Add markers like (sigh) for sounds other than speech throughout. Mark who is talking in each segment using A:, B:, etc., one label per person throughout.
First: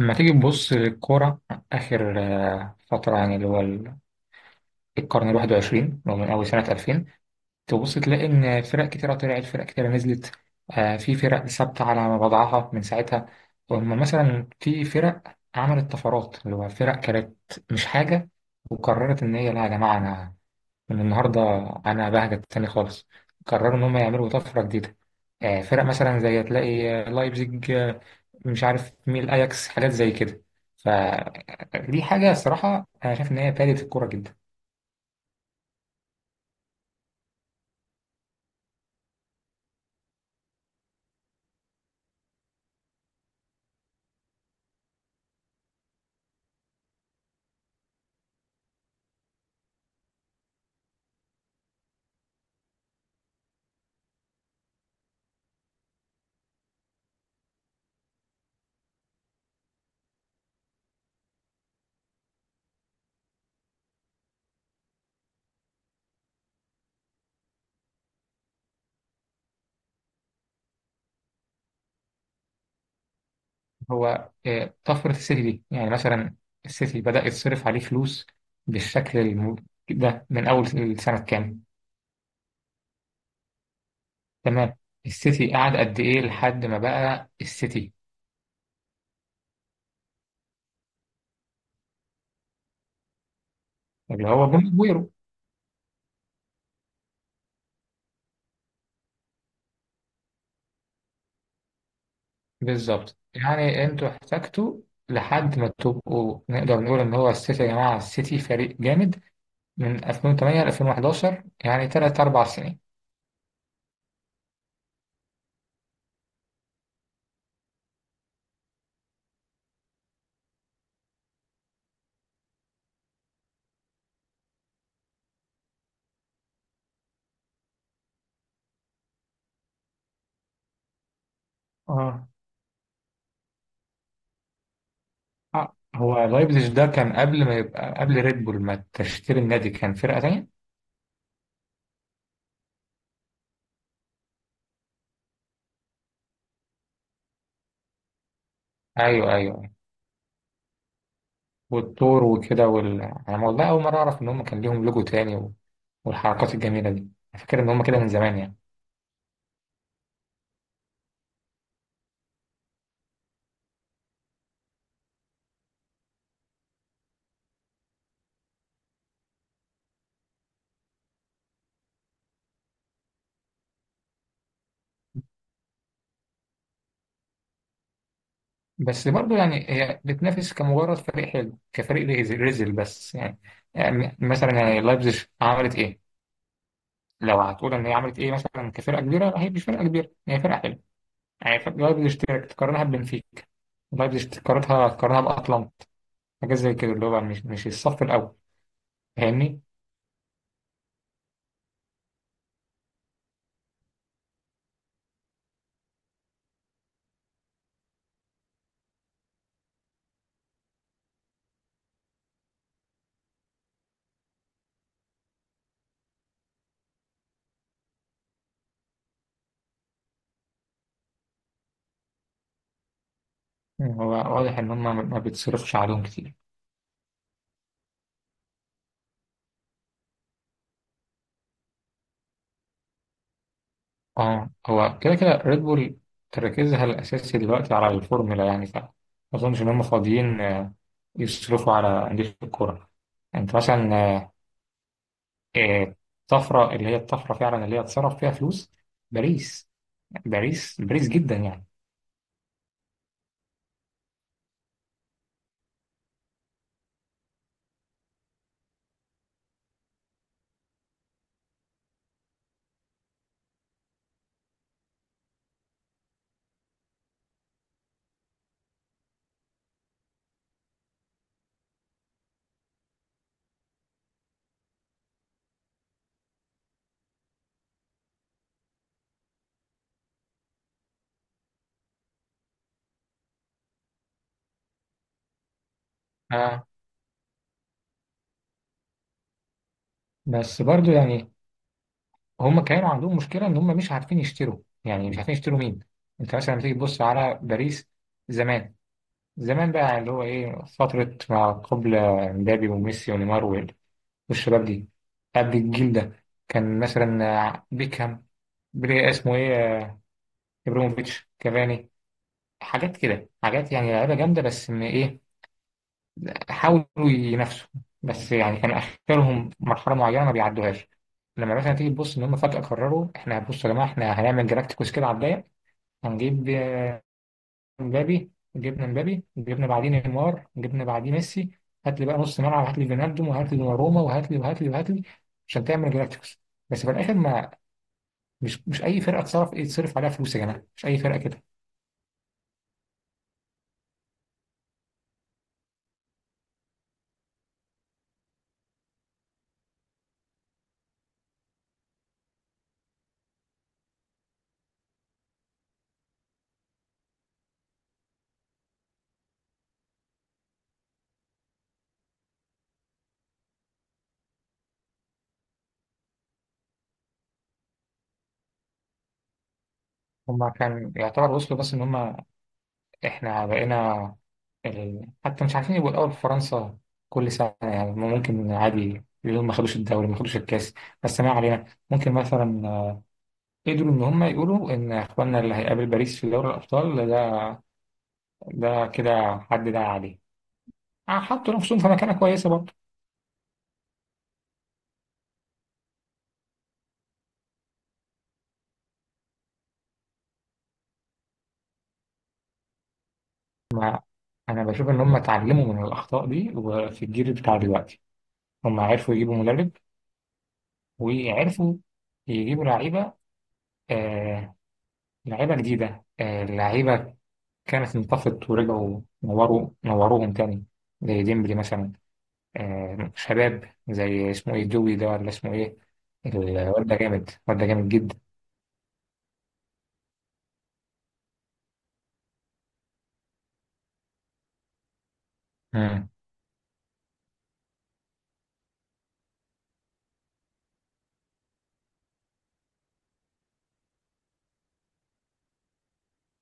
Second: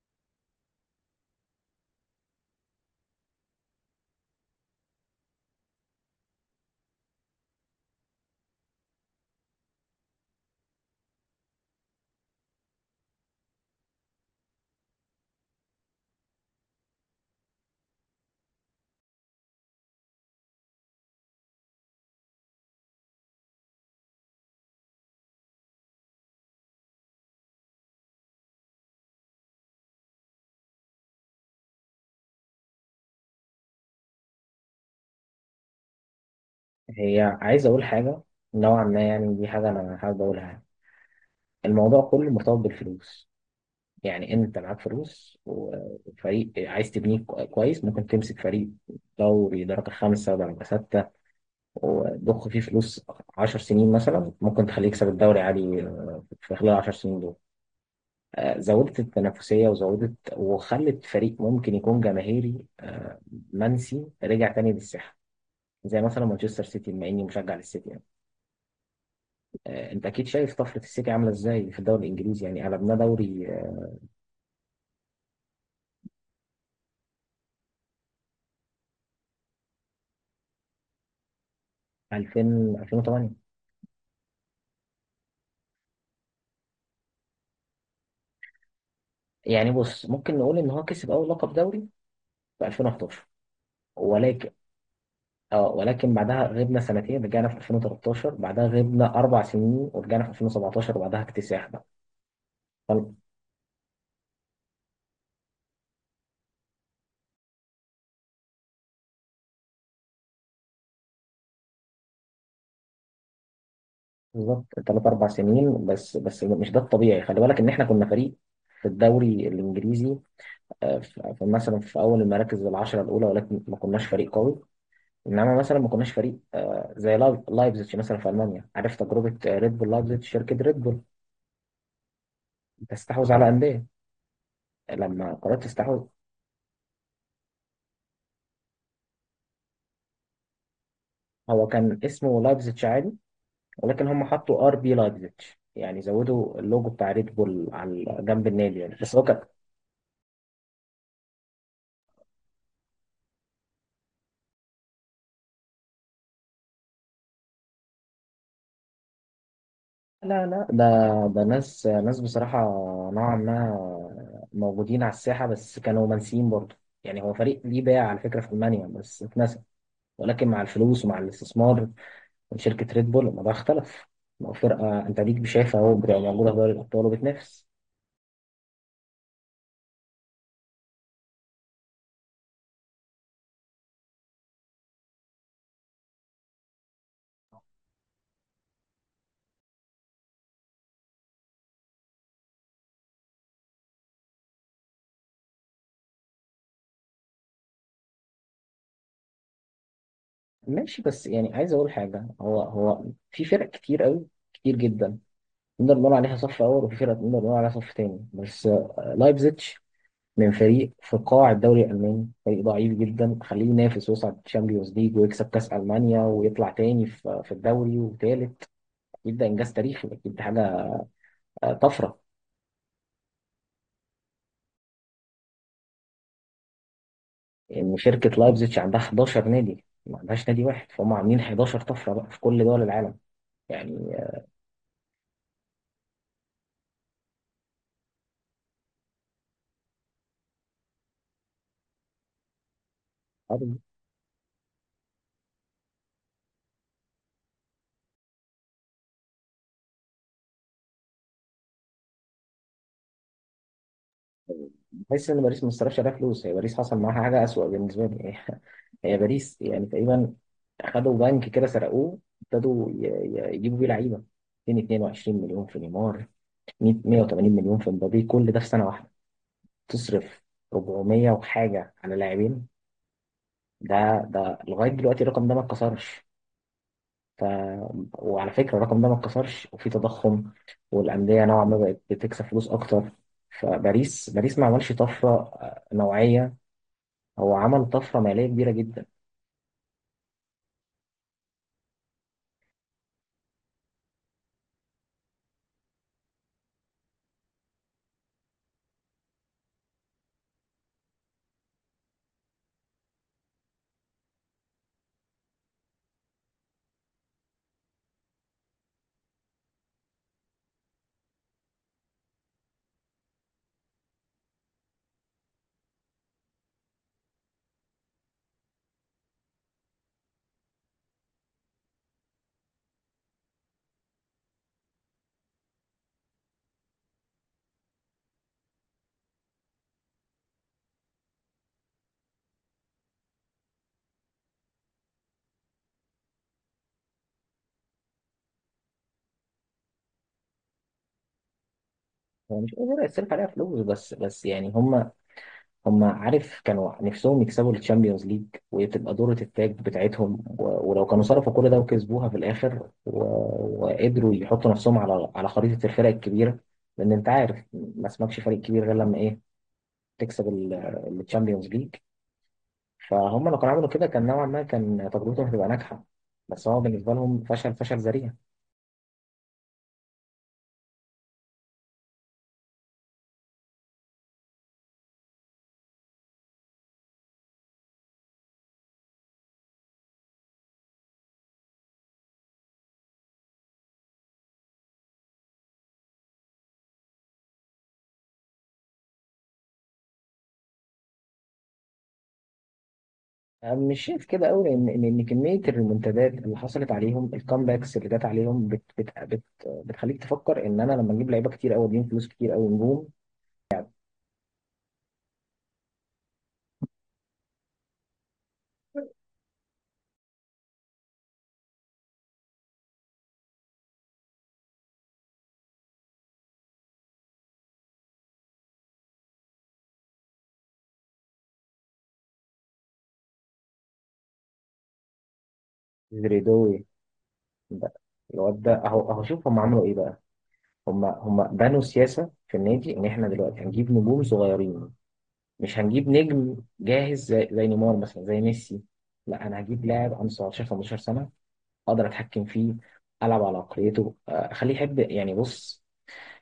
A: لما تيجي تبص للكورة آخر فترة يعني القرن الواحد وعشرين اللي هو من أول سنة ألفين. تبص تلاقي إن فرق كتيرة طلعت، فرق كتيرة نزلت. في فرق ثابتة على وضعها من ساعتها، وأما مثلا في فرق عملت طفرات اللي هو فرق كانت مش حاجة وقررت إن هي لا، يا جماعة أنا من النهارده انا بهجت تاني خالص، قرروا ان هم يعملوا طفره جديده. فرق مثلا زي تلاقي لايبزيج، مش عارف مين، الاياكس، حاجات زي كده. فدي حاجه الصراحه انا شايف ان هي فادت الكوره جدا.
B: عايز أقول حاجة، نوعا ما. يعني دي حاجة أنا حابب أقولها. الموضوع كله مرتبط بالفلوس. يعني أنت معاك فلوس وفريق عايز تبنيه كويس، ممكن تمسك فريق دوري درجة خمسة درجة ستة، وتضخ فيه فلوس عشر سنين مثلا. ممكن تخليه يكسب الدوري عادي، في خلال العشر سنين دول زودت التنافسية، وزودت وخلت فريق ممكن يكون جماهيري منسي رجع تاني للساحة، زي مثلا مانشستر سيتي، بما إني مشجع للسيتي يعني. انت اكيد شايف طفره السيتي عامله ازاي في الدوري الانجليزي، يعني قلبناه دوري.
A: هو طفره السيتي دي يعني مثلا السيتي بدا يتصرف عليه فلوس بالشكل الم- ده من اول السنه كام؟
B: 2000. 2008.
A: تمام. السيتي قعد قد ايه لحد ما بقى السيتي
B: يعني بص، ممكن نقول ان هو كسب اول لقب دوري في 2011.
A: اللي هو
B: ولكن
A: بوم.
B: اه، ولكن بعدها غبنا سنتين، رجعنا في 2013، بعدها غبنا اربع سنين، ورجعنا في 2017، وبعدها اكتساح بقى. فال-
A: بالظبط، يعني انتوا احتجتوا لحد ما تبقوا نقدر نقول ان هو السيتي يا جماعه السيتي فريق جامد من 2008 ل 2011، يعني ثلاث اربع سنين.
B: بالظبط ثلاث اربع سنين. بس بس مش ده الطبيعي، خلي بالك ان احنا كنا فريق في الدوري الانجليزي، مثلا في اول المراكز العشره الاولى، ولكن ما كناش فريق قوي. انما مثلا ما كناش فريق زي لايبزيتش مثلا في المانيا. عارف تجربه ريد بول لايبزيتش؟ شركه ريد بول
A: اه.
B: تستحوذ على انديه. لما قررت تستحوذ،
A: هو لايبزيج ده كان قبل ما يبقى قبل ريد بول ما تشتري النادي كان فرقه تانية.
B: هو كان اسمه لايبزيتش عادي، ولكن هم حطوا ار بي لايبزيتش، يعني زودوا اللوجو بتاع ريد بول على جنب النادي يعني، بس هو
A: ايوه
B: كان.
A: ايوه، والطور وكده وال... انا والله اول مره اعرف ان هم كان ليهم لوجو تاني و... والحركات الجميله دي. أنا فاكر ان هم كده من زمان يعني.
B: لا لا، ده ناس ناس بصراحه، نوعا ما موجودين على الساحه بس كانوا منسيين برضه. يعني هو فريق ليه باع على فكره في المانيا بس اتنسى، ولكن مع الفلوس ومع الاستثمار، شركة ريد بول، الموضوع اختلف. لو فرقة انت ليك شايفها اهو، بتبقى موجودة في دوري الأبطال وبتنافس.
A: بس برضه يعني هي بتنافس كمجرد فريق حلو، كفريق ريزل، بس يعني، يعني مثلا يعني لايبزيج عملت ايه؟ لو هتقول ان هي عملت ايه مثلا، كفرقه كبيره هي مش فرقه كبيره، هي فرقه حلوه. يعني فرقة لايبزيج تقارنها ببنفيكا، لايبزيج تقارنها باتلانتا، حاجات زي كده، اللي هو مش الصف الاول. فاهمني؟
B: ماشي، بس يعني عايز أقول حاجة. هو في فرق كتير قوي، كتير جدا، نقدر نقول عليها صف أول، وفي فرق نقدر نقول عليها صف تاني. بس لايبزيتش، من فريق في قاع الدوري الألماني، فريق ضعيف جدا، خليه ينافس ويصعد تشامبيونز ليج، ويكسب كأس ألمانيا، ويطلع تاني في الدوري، وتالت يبدأ إنجاز تاريخي، أكيد دي حاجة، طفرة.
A: هو واضح ان هم ما بيتصرفش عليهم كتير.
B: ان شركه لايبزيتش عندها 11 نادي، ما عندهاش نادي واحد، فهم عاملين 11 طفره بقى في كل دول العالم يعني.
A: اه هو كده كده ريد بول تركيزها الأساسي دلوقتي على الفورمولا، يعني ف ما أظنش إن هم فاضيين يصرفوا على أندية الكورة.
B: آه،
A: أنت مثلا آه، الطفرة اللي هي الطفرة فعلا اللي هي اتصرف فيها فلوس، باريس. باريس جدا يعني.
B: بحس ان باريس ما صرفش عليها فلوس، هي باريس حصل معاها حاجه اسوأ بالنسبه لي. (laughs) هي باريس يعني تقريبا اخدوا بنك كده سرقوه، ابتدوا يجيبوا بيه لعيبه، 222 مليون في نيمار، 100، 180 مليون في مبابي، كل ده في سنه واحده. تصرف 400 وحاجه على لاعبين. ده لغايه دلوقتي الرقم ده ما اتكسرش. وعلى فكرة الرقم ده ما اتكسرش، وفي تضخم، والأندية نوعا ما بقت بتكسب فلوس أكتر. فباريس، باريس ما عملش طفرة نوعية،
A: آه.
B: هو عمل طفرة مالية كبيرة جدا.
A: بس برضو يعني هم كانوا عندهم مشكلة إن هم مش عارفين يشتروا، يعني مش عارفين يشتروا مين. أنت مثلا لما تيجي تبص على باريس زمان، بقى اللي هو إيه، فترة ما قبل مبابي وميسي ونيمار والشباب دي. قبل الجيل ده كان مثلا بيكهام، بري اسمه ايه ابراهيموفيتش، كافاني، حاجات كده، حاجات يعني لعيبه جامده، بس ان ايه، حاولوا ينافسوا بس يعني كان اخرهم مرحله معينه ما بيعدوهاش. لما مثلا تيجي تبص ان هم فجاه قرروا احنا بصوا يا جماعه احنا هنعمل جلاكتيكوس كده على الضيق. هنجيب مبابي، جبنا مبابي جبنا بعدين نيمار جبنا بعدين ميسي، هات لي بقى نص ملعب، هات لي فينالدوم وهات لي دوناروما وهات لي عشان تعمل جلاكتيكوس. بس في الاخر ما، مش اي فرقه تصرف يتصرف عليها فلوس يا جماعه، مش اي فرقه كده.
B: هو مش قادر يصرف عليها فلوس. بس بس يعني هم، عارف، كانوا نفسهم يكسبوا الشامبيونز ليج، وتبقى دورة التاج بتاعتهم. ولو كانوا صرفوا كل ده وكسبوها في الآخر، وقدروا يحطوا نفسهم على خريطة الفرق الكبيرة. لأن أنت عارف، ما اسمكش فريق كبير غير لما إيه؟ تكسب الشامبيونز ليج. فهم لو كانوا عملوا كده، كان نوعا ما كان تجربتهم هتبقى ناجحه، بس هو بالنسبه لهم فشل، فشل ذريع.
A: هم كان يعتبر وصلوا، بس ان هم احنا بقينا ال... حتى مش عارفين يبقوا الاول في فرنسا كل سنه. يعني هم ممكن عادي اليوم ما خدوش الدوري ما خدوش الكاس بس ما علينا. ممكن مثلا قدروا ان هم يقولوا ان اخواننا اللي هيقابل باريس في دوري الابطال ده، ده كده حد ده عليه. حطوا نفسهم في مكانه كويسه برضه.
B: مش شايف كده قوي، لان ان إن كميه الريمونتادات اللي حصلت عليهم، الكامباكس اللي جت عليهم، بت بت بت بتخليك تفكر ان انا لما اجيب لعيبه كتير قوي، اديهم فلوس كتير قوي، نجوم.
A: ما، انا بشوف ان هم اتعلموا من الاخطاء دي، وفي الجيل بتاع دلوقتي هم عرفوا يجيبوا مدرب وعرفوا يجيبوا لعيبة، آه لعيبة جديدة، آه لعيبة كانت انطفت ورجعوا نوروا نوروهم تاني، زي ديمبلي مثلا، آه شباب زي اسمه ايه دوي ده، ولا اسمه ايه.
B: زريدوي
A: الواد ده جامد، الواد ده جامد
B: ده،
A: جدا.
B: الواد ده اهو اهو، شوف هم عملوا ايه بقى. هم بنوا سياسه في النادي، ان احنا دلوقتي هنجيب نجوم صغيرين، مش هنجيب
A: مم.
B: نجم جاهز زي نيمار مثلا، زي ميسي. لا، انا هجيب لاعب عنده 17، 15 سنه، اقدر اتحكم فيه، العب على عقليته، اخليه يحب. يعني بص،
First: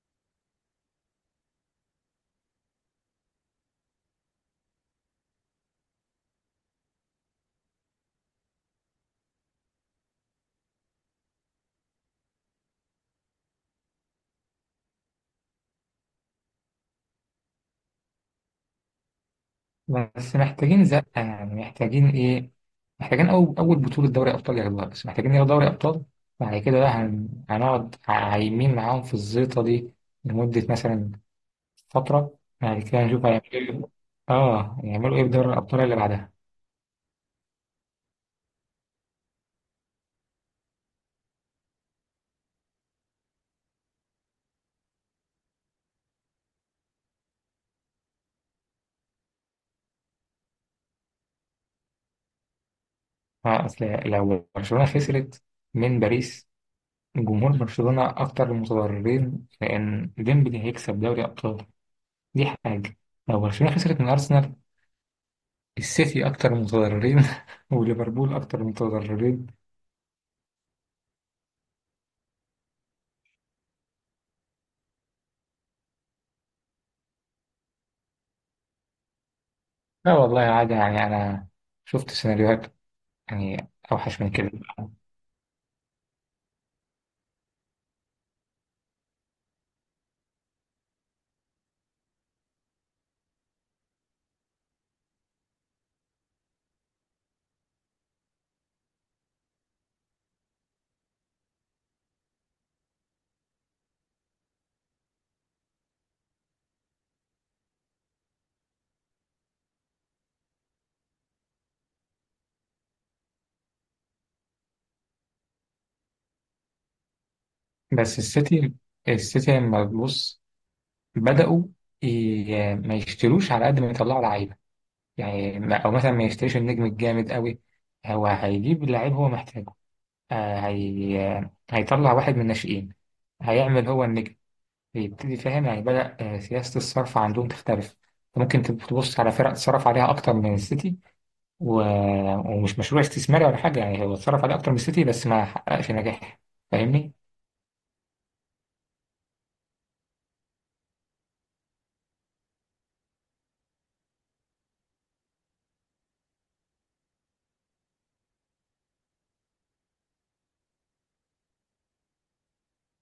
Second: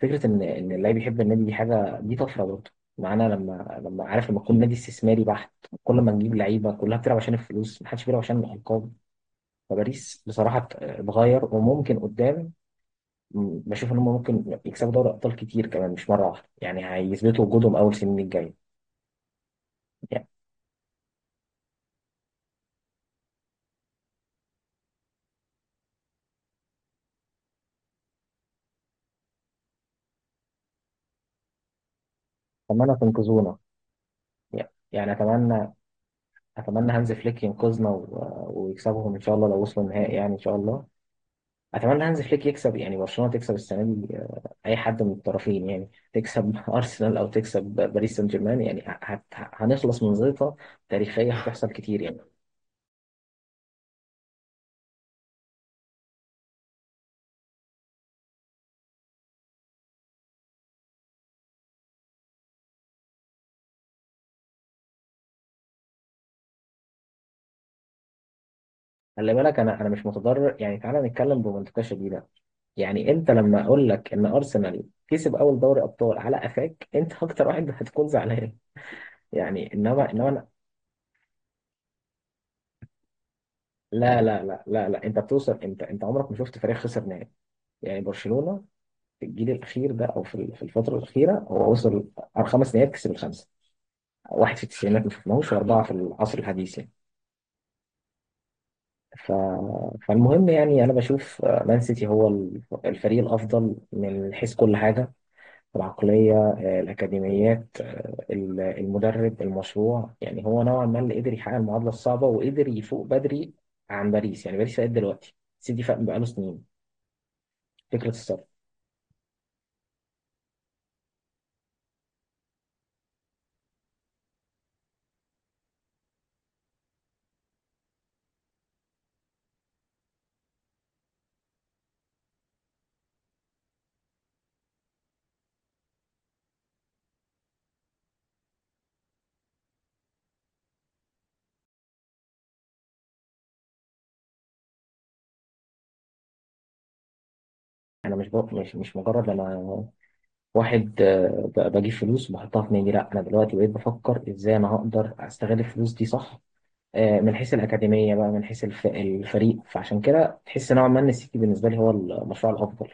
B: فكره ان اللاعب يحب النادي، دي حاجه، دي طفره برضه معانا. لما عارف، لما يكون نادي استثماري بحت، كل ما نجيب لعيبه كلها بتلعب عشان الفلوس، محدش بيلعب عشان الالقاب. فباريس بصراحه اتغير، وممكن قدام بشوف ان هم ممكن يكسبوا دوري ابطال كتير كمان، مش مره واحده يعني، هيثبتوا وجودهم اول سنين الجايه. يعني
A: بس محتاجين زقة، يعني محتاجين ايه، محتاجين أول، بطولة دوري أبطال ياخدوها، بس محتاجين ياخدوا دوري أبطال. بعد كده بقى هنقعد عايمين معاهم في الزيطة دي لمدة مثلا فترة يعني،
B: اتمنى
A: كده هنشوف هيعملوا
B: تنقذونا.
A: ايه.
B: يعني
A: اه
B: يعني
A: هيعملوا ايه في دوري
B: اتمنى،
A: الأبطال اللي بعدها.
B: اتمنى هانز فليك ينقذنا ويكسبهم ان شاء الله. لو وصلوا النهائي يعني، ان شاء الله. اتمنى هانز فليك يكسب، يعني برشلونه تكسب السنه دي. اي حد من الطرفين يعني، تكسب (laughs) ارسنال او تكسب باريس سان جيرمان، يعني هنخلص من زيطه تاريخيه هتحصل كتير يعني.
A: أصل لو برشلونة خسرت من باريس، جمهور برشلونة أكتر المتضررين، لأن ديمبلي هيكسب دوري أبطال، دي حاجة. لو برشلونة خسرت من أرسنال، السيتي أكتر المتضررين (laughs) وليفربول أكتر
B: خلي
A: المتضررين.
B: بالك، انا مش متضرر يعني. تعالى نتكلم بمنطقه شديده. يعني انت لما اقول لك ان ارسنال كسب اول دوري ابطال، على قفاك انت اكتر واحد هتكون زعلان يعني. انما
A: لا والله عادي، يعني أنا شفت سيناريوهات يعني أوحش
B: لا
A: من
B: لا
A: كده.
B: لا لا لا، انت بتوصل، انت عمرك ما شفت فريق خسر نهائي يعني. برشلونه في الجيل الاخير ده، او في في الفتره الاخيره، هو وصل على خمس نهائيات، كسب الخمسه. واحد في التسعينات ما شفناهوش، واربعه في العصر الحديث يعني. ف... فالمهم يعني، انا بشوف مان سيتي هو الفريق الافضل من حيث كل حاجه، العقليه، الاكاديميات، المدرب، المشروع. يعني هو نوعا ما اللي قدر يحقق المعادله الصعبه، وقدر يفوق بدري عن باريس. يعني باريس فاق دلوقتي، سيتي فاق بقاله سنين، فكره
A: بس
B: الصرف.
A: السيتي، لما تبص بدأوا ما يشتروش على قد ما يطلعوا لعيبة، يعني أو مثلا ما يشتريش النجم الجامد قوي، هو هيجيب لعيب هو محتاجه. آه، هي... هيطلع واحد من الناشئين هيعمل هو النجم، يبتدي فاهم يعني بدأ سياسة الصرف عندهم تختلف. ممكن تبص على فرق اتصرف عليها أكتر من السيتي و... ومش مشروع استثماري ولا حاجة، يعني هو اتصرف عليه أكتر من السيتي بس ما حققش نجاح. فاهمني؟
B: مش مجرد انا واحد بجيب فلوس وبحطها في نادي. لا، انا دلوقتي بقيت بفكر ازاي انا هقدر استغل الفلوس دي صح، من حيث الاكاديميه بقى، من حيث الفريق. فعشان كده تحس نوعا ما ان السيتي بالنسبه لي هو المشروع الافضل.